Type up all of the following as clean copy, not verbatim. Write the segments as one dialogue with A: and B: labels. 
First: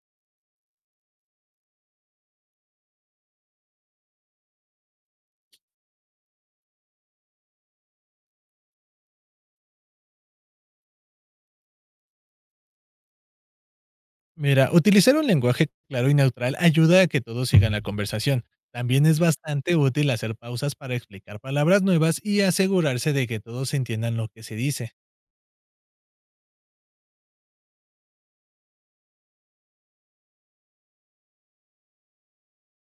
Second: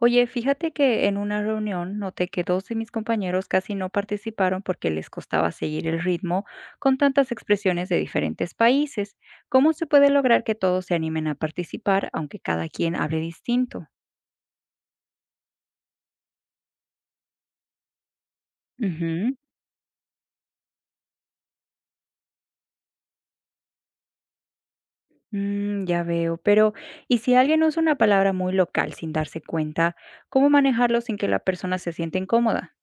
A: Oye, fíjate que en una reunión noté que dos de mis compañeros casi no participaron porque les costaba seguir el ritmo con tantas expresiones de diferentes países. ¿Cómo se puede lograr que todos se animen a participar aunque cada quien hable distinto?
B: Mira, utilizar un lenguaje claro y neutral ayuda a que todos sigan la conversación. También es
A: Ujú.
B: bastante útil hacer pausas para explicar palabras nuevas y asegurarse de que todos entiendan lo que se dice.
A: Ya veo, pero ¿y si alguien usa una palabra muy local sin darse cuenta, cómo manejarlo sin que la persona se sienta incómoda?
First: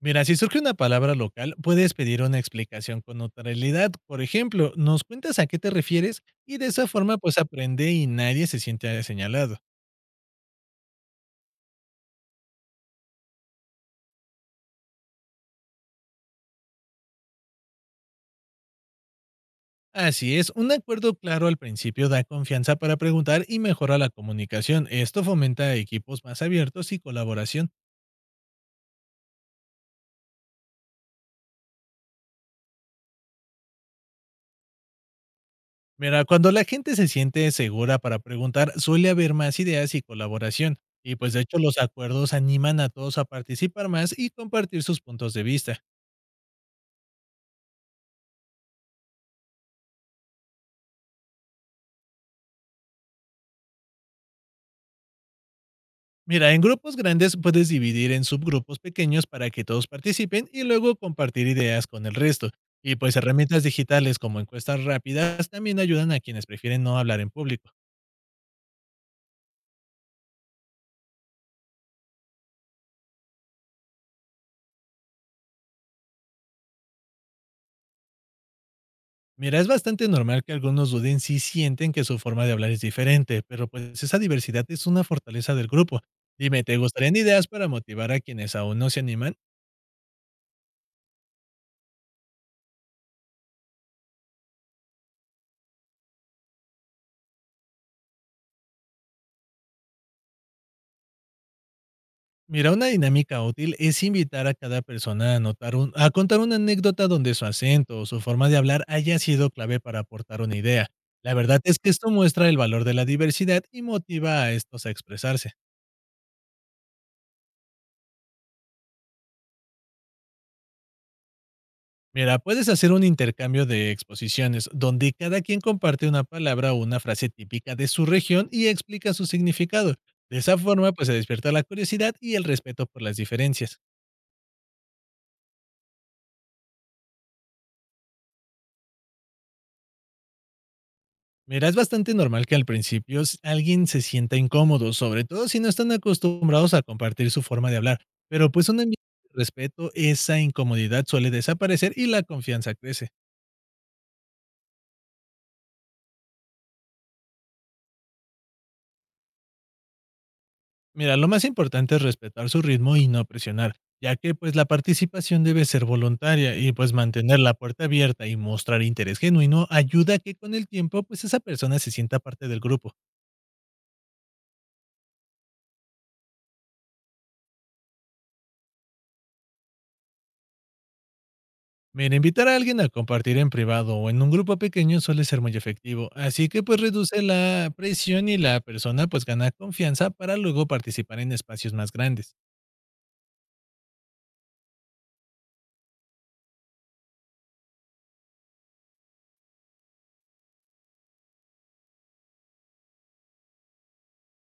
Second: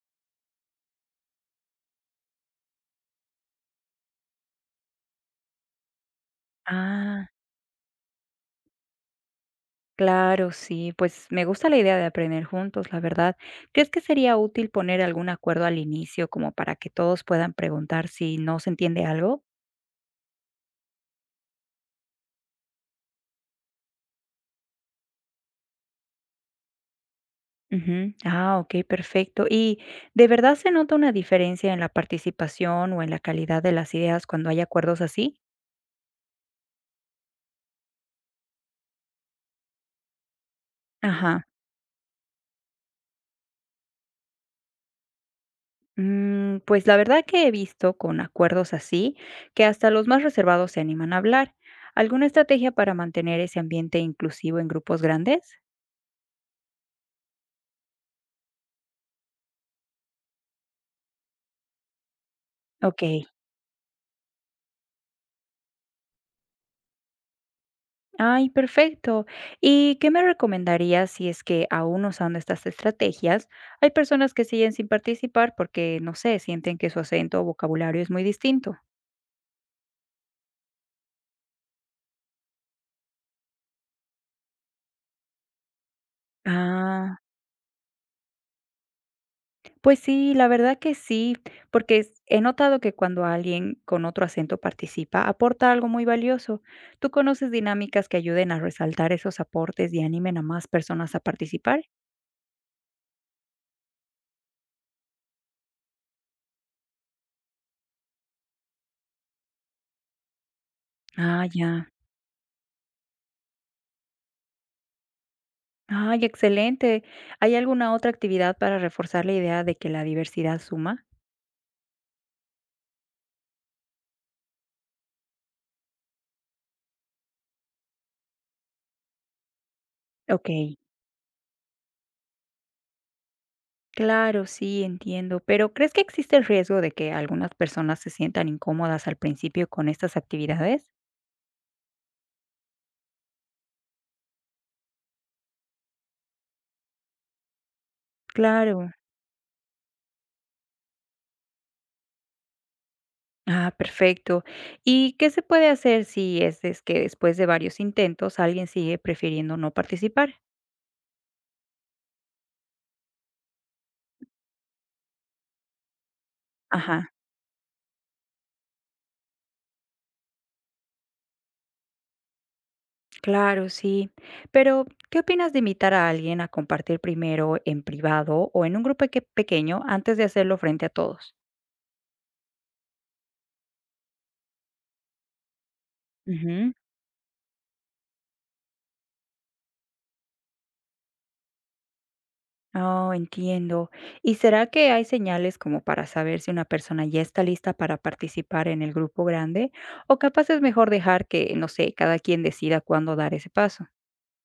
B: Mira, si surge una palabra local, puedes pedir una explicación con neutralidad. Por ejemplo, nos cuentas a qué te refieres y de esa forma
A: Ah.
B: pues aprende y nadie se siente señalado.
A: Claro, sí, pues me gusta la idea de aprender juntos, la verdad. ¿Crees que sería útil poner algún acuerdo al inicio como para que todos puedan preguntar si no se entiende algo?
B: Así es, un acuerdo claro al principio da confianza para preguntar y mejora la comunicación. Esto fomenta equipos más abiertos y colaboración.
A: Ujú. Ah, ok, perfecto. ¿Y de verdad se nota una diferencia en la participación o en la calidad de las ideas cuando hay acuerdos así?
B: Mira, cuando la gente se siente segura para preguntar, suele haber más ideas y colaboración. Y pues de
A: Ajá.
B: hecho los acuerdos animan a todos a participar más y compartir sus puntos de vista.
A: Pues la verdad que he visto con acuerdos así que hasta los más reservados se animan a hablar. ¿Alguna estrategia para mantener ese ambiente inclusivo en grupos grandes?
B: Mira, en grupos grandes puedes dividir en subgrupos pequeños para que todos participen y luego compartir ideas con el resto. Y
A: Ok.
B: pues herramientas digitales como encuestas rápidas también ayudan a quienes prefieren no hablar en público.
A: Ay, perfecto. ¿Y qué me recomendarías si es que aún usando estas estrategias hay personas que siguen sin participar porque, no sé, sienten que su acento o vocabulario es muy distinto?
B: Mira, es bastante normal que algunos duden si sienten que su forma de hablar es diferente, pero pues esa diversidad es una fortaleza del grupo. Dime, ¿te gustarían
A: Ah,
B: ideas para motivar a quienes aún no se animan?
A: pues sí, la verdad que sí, porque he notado que cuando alguien con otro acento participa, aporta algo muy valioso. ¿Tú conoces dinámicas que ayuden a resaltar esos aportes y animen a más personas a participar?
B: Mira, una dinámica útil es invitar a cada persona a, a contar una anécdota donde su acento o su forma de hablar haya sido clave para aportar una idea. La
A: Ah,
B: verdad es
A: ya.
B: que esto muestra el valor de la diversidad y motiva a estos a expresarse.
A: Ay, excelente. ¿Hay alguna otra actividad para reforzar la idea de que la diversidad suma?
B: Mira, puedes hacer un intercambio de exposiciones donde cada quien comparte una palabra o una frase típica de su región y explica su significado. De
A: Ok,
B: esa forma, pues se despierta la curiosidad y el respeto por las diferencias.
A: claro, sí, entiendo. Pero ¿crees que existe el riesgo de que algunas personas se sientan incómodas al principio con estas actividades?
B: Mira, es bastante normal que al principio alguien se sienta incómodo, sobre todo si no están acostumbrados a compartir su forma de hablar, pero pues un
A: Claro.
B: ambiente de respeto, esa incomodidad suele desaparecer y la confianza crece.
A: Ah, perfecto. ¿Y qué se puede hacer si es que después de varios intentos alguien sigue prefiriendo no participar?
B: Mira, lo más importante es respetar su ritmo y no presionar, ya que pues la participación debe ser voluntaria y pues
A: Ajá.
B: mantener la puerta abierta y mostrar interés genuino ayuda a que con el tiempo pues esa persona se sienta parte del grupo.
A: Claro, sí. Pero, ¿qué opinas de invitar a alguien a compartir primero en privado o en un grupo pequeño antes de hacerlo frente a todos?
B: Mira, invitar a alguien a compartir en privado o en un grupo pequeño suele ser muy efectivo, así que
A: Ujú.
B: pues reduce la presión y la persona pues gana confianza para luego participar en espacios más grandes.
A: Oh, entiendo. ¿Y será que hay señales como para saber si una persona ya está lista para participar en el grupo grande? ¿O capaz es mejor dejar que, no sé, cada quien decida cuándo dar ese paso?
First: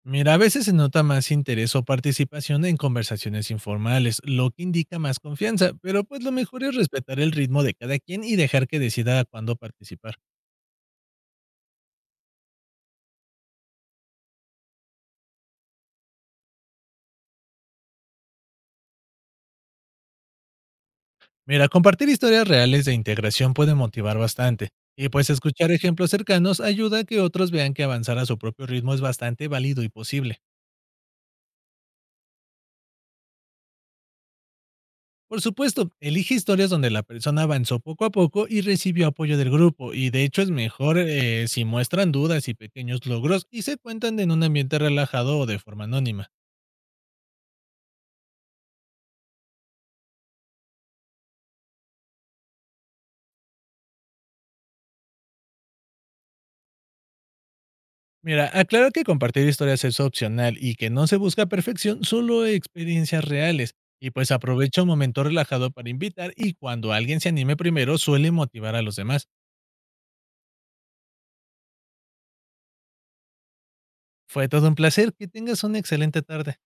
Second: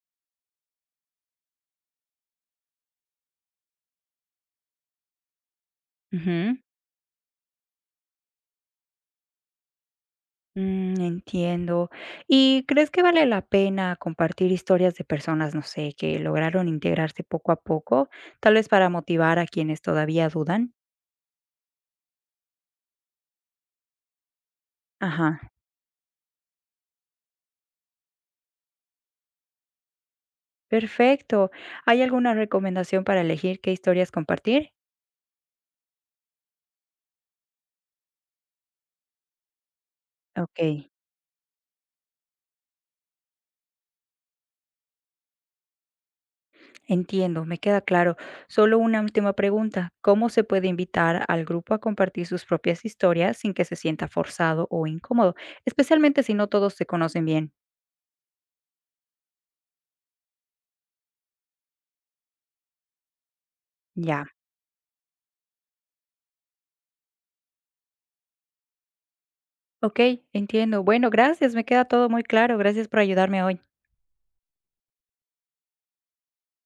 B: Mira, a veces se nota más interés o participación en conversaciones informales, lo que indica más confianza, pero pues lo
A: Ujú.
B: mejor es respetar el ritmo de cada quien y dejar que decida cuándo participar.
A: Entiendo. ¿Y crees que vale la pena compartir historias de personas, no sé, que lograron integrarse poco a poco, tal vez para motivar a quienes todavía dudan?
B: Mira, compartir historias reales de integración puede motivar bastante, y pues
A: Ajá,
B: escuchar ejemplos cercanos ayuda a que otros vean que avanzar a su propio ritmo es bastante válido y posible.
A: perfecto. ¿Hay alguna recomendación para elegir qué historias compartir?
B: Por supuesto, elige historias donde la persona avanzó poco a poco y recibió apoyo del grupo, y de hecho es
A: Ok,
B: mejor si muestran dudas y pequeños logros y se cuentan en un ambiente relajado o de forma anónima.
A: entiendo, me queda claro. Solo una última pregunta. ¿Cómo se puede invitar al grupo a compartir sus propias historias sin que se sienta forzado o incómodo, especialmente si no todos se conocen bien?
B: Mira, aclara que compartir historias es opcional y que no se busca perfección, solo experiencias reales. Y
A: Ya.
B: pues aprovecha un momento relajado para invitar y cuando alguien se anime primero suele motivar a los demás.
A: Okey, entiendo. Bueno, gracias, me queda todo muy claro. Gracias por ayudarme hoy.
B: Fue todo un placer, que tengas una excelente tarde.